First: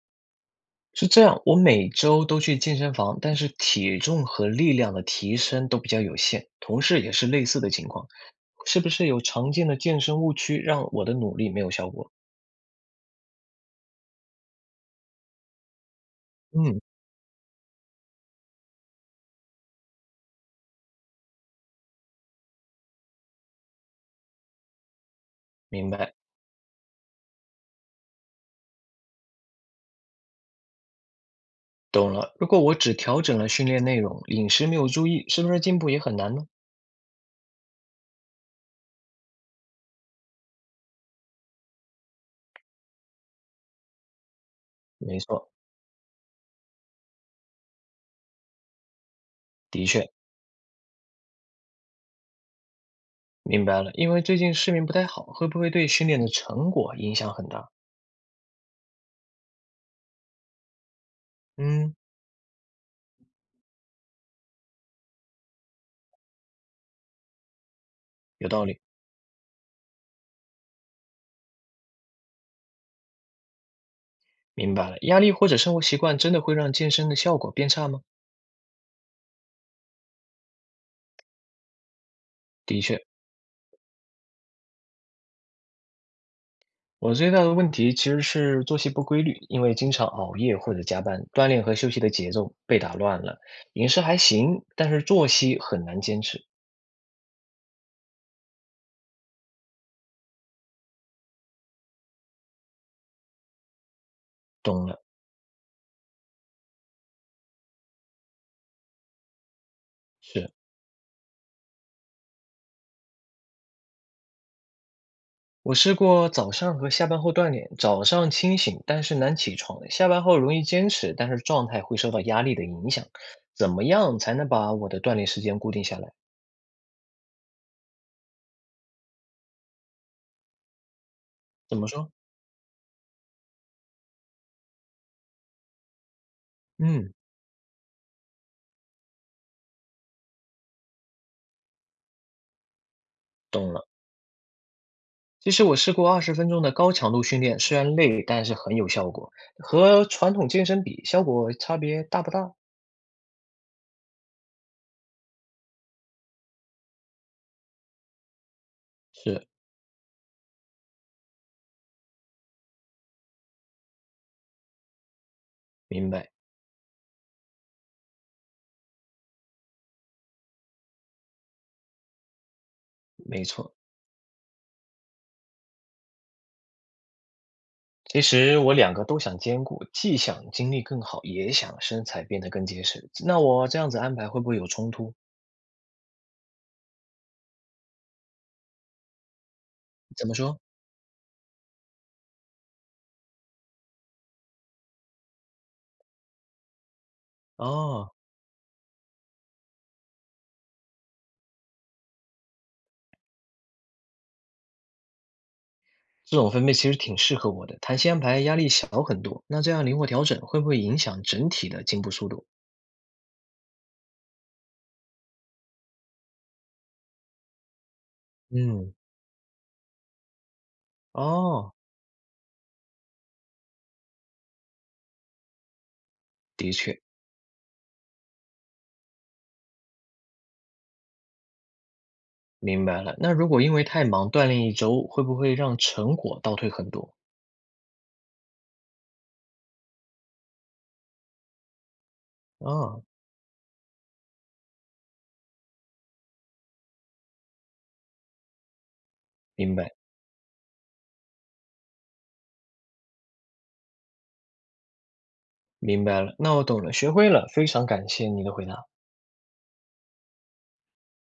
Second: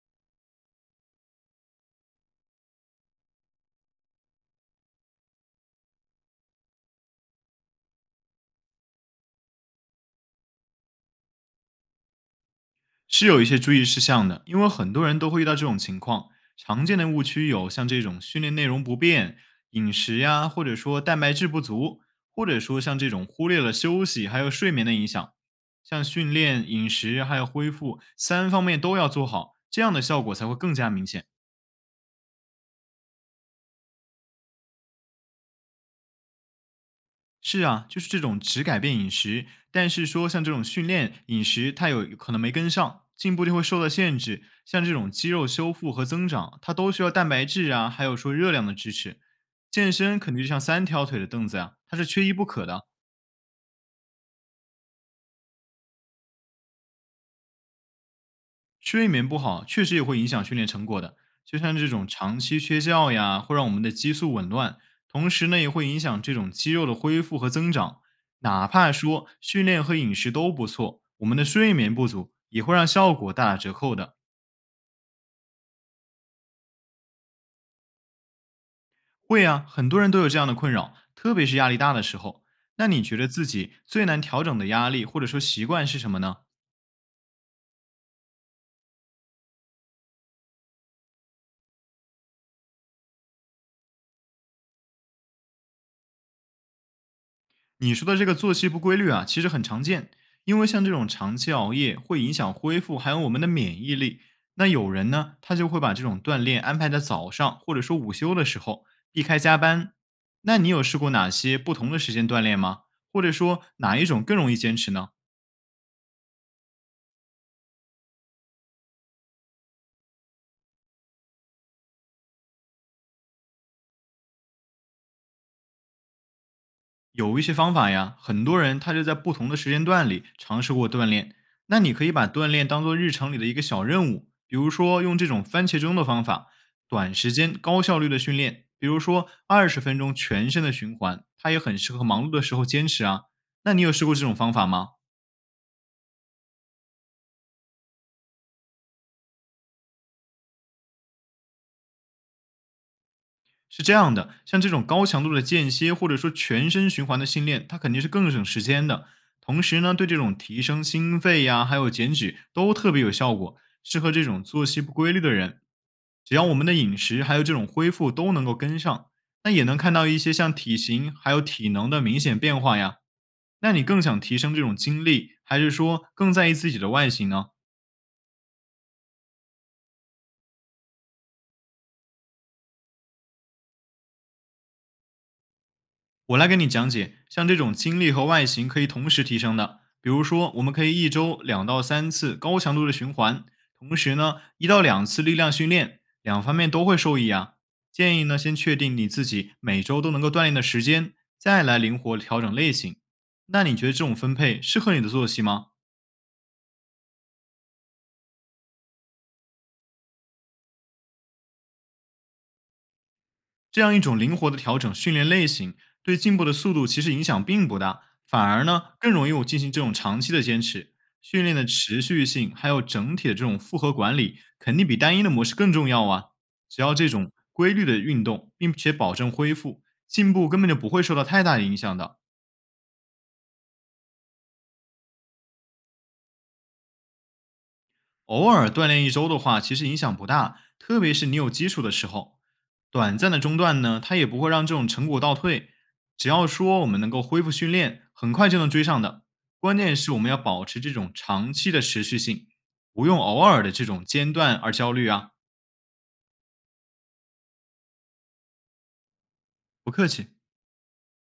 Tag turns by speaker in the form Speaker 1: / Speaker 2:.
Speaker 1: 是这样，我每周都去健身房，但是体重和力量的提升都比较有限。同事也是类似的情况，是不是有常见的健身误区让我的努力没有效果？
Speaker 2: 是有一些注意事项的，因为很多人都会遇到这种情况。
Speaker 1: 嗯，
Speaker 2: 常见的误区有像这种训练内容不变、饮食呀，或者说蛋白质不足，或者说像这种忽略了休息还有睡眠的影响。
Speaker 1: 明
Speaker 2: 像
Speaker 1: 白，
Speaker 2: 训练、饮食还有恢复三方面都要做好，这样的效果才会更加明显。
Speaker 1: 懂了。如果我只调整了训练内容，饮食没有注意，是不是进步也很难呢？
Speaker 2: 是啊，就是这种只改变饮食，但是说像这种训练饮食，它有可能没跟上，进步就会受到限制。像这种
Speaker 1: 没
Speaker 2: 肌肉
Speaker 1: 错，
Speaker 2: 修复和增长，它都需要蛋白质啊，还有说热量的支持。
Speaker 1: 的
Speaker 2: 健
Speaker 1: 确，
Speaker 2: 身肯定就像三条腿的凳子啊，它是缺一不可的。
Speaker 1: 明白了。因为最近睡眠不太好，会不会对训练的成果影响很大？
Speaker 2: 睡眠不好确实也会影响训练成果的，就像这
Speaker 1: 嗯，
Speaker 2: 种长期缺觉呀，会让我们的激素紊乱，同时呢也会影响这种肌肉的恢复和增长。
Speaker 1: 有道
Speaker 2: 哪
Speaker 1: 理，
Speaker 2: 怕说训练和饮食都不错，我们的睡眠不足也会让效果大打折扣的。
Speaker 1: 明白了。压力或者生活习惯真的会让健身的效果变差吗？
Speaker 2: 会啊，很多人都有这样的困扰，特别是压力大的时候。
Speaker 1: 的
Speaker 2: 那
Speaker 1: 确。
Speaker 2: 你觉得自己最难调整的压力或者说习惯是什么呢？
Speaker 1: 我最大的问题其实是作息不规律，因为经常熬夜或者加班，锻炼和休息的节奏被打乱了。饮食还行，但是作息很难坚持。
Speaker 2: 你说的这个作息不规律啊，其实很常见，因为像这种长期熬夜会影响恢复，还有我们的免疫力。那
Speaker 1: 懂
Speaker 2: 有
Speaker 1: 了，
Speaker 2: 人呢，他就会把这种锻炼安排在早上，或者说午休的时候，避开加班。
Speaker 1: 是
Speaker 2: 那你有试过哪些不同的时间锻炼吗？或者说哪一种更容易坚持呢？
Speaker 1: 我试过早上和下班后锻炼，早上清醒，但是难起床；下班后容易坚持，但是状态会受到压力的影响。怎么样才能把我的锻炼时间固定下来？
Speaker 2: 有一些方法呀，很多人他就在不同的时间段里尝试过锻炼。
Speaker 1: 怎
Speaker 2: 那
Speaker 1: 么
Speaker 2: 你可以
Speaker 1: 说？
Speaker 2: 把锻炼当做日常里的一个小任务，比如说用这种番茄钟的方法，短
Speaker 1: 嗯，
Speaker 2: 时间高效率的训练，比如说20分钟全身的循环，它也很适合忙碌的时候坚持啊。
Speaker 1: 懂
Speaker 2: 那你
Speaker 1: 了。
Speaker 2: 有试过这种方法吗？
Speaker 1: 其实我试过20分钟的高强度训练，虽然累，但是很有效果。和传统健身比，效果差别大不大？
Speaker 2: 是这样的，像这种高强度的间歇或者说全身循环的训练，它肯定是更省时间的。
Speaker 1: 是，
Speaker 2: 同时呢，对这种提升心肺呀，还有减脂都特别有效果，适合这种作息不规律的人。
Speaker 1: 明白，
Speaker 2: 只要我们的饮食还有这种恢复都能够跟上，那也能看到一些像体型还有体能的明显变化呀。
Speaker 1: 没
Speaker 2: 那
Speaker 1: 错。
Speaker 2: 你更想提升这种精力，还是说更在意自己的外形呢？
Speaker 1: 其实我两个都想兼顾，既想精力更好，也想身材变得更结实。那我这样子安排会不会有冲突？
Speaker 2: 我来给你讲解，像这种精力和外形可以同时提升的，比如
Speaker 1: 怎么
Speaker 2: 说，
Speaker 1: 说？
Speaker 2: 我们可以一周2到3次高强度的循环，同时呢，1到2次力量训练，两方面都会受益啊。
Speaker 1: 哦，
Speaker 2: 建议呢，先确定你自己每周都能够锻炼的时间，再来灵活调整类型。那你觉得这种分配适合你的作息吗？
Speaker 1: 这种分配其实挺适合我的，弹性安排压力小很多。那这样灵活调整会不会影响整体的进步速度？
Speaker 2: 这样一种灵活的调整训练类型，对进步的速度其实影响并不大，反而呢
Speaker 1: 嗯，
Speaker 2: 更容易我进行这种长期的坚持。训练的
Speaker 1: 哦，
Speaker 2: 持续性，还有整体的这种复合管理，肯定比单一的模式更重要啊！
Speaker 1: 的
Speaker 2: 只要
Speaker 1: 确。
Speaker 2: 这种规律的运动，并且保证恢复，进步根本就不会受到太大的影响的。
Speaker 1: 明白了，那如果因为太忙锻炼一周，会不会让成果倒退很多？
Speaker 2: 偶尔锻炼一周的话，其实影响不大，特别是你有基础的时候，
Speaker 1: 啊，
Speaker 2: 短暂的中断呢，它也不会让这种成果倒退。只要说我们能够恢复训练，很快就能追上的。
Speaker 1: 明
Speaker 2: 关
Speaker 1: 白，
Speaker 2: 键是我们要保持这种长期的持续性，不用偶尔的这种间断而焦虑啊。
Speaker 1: 明白了，那我懂了，学会了，非常感谢你的回答。
Speaker 2: 不客气。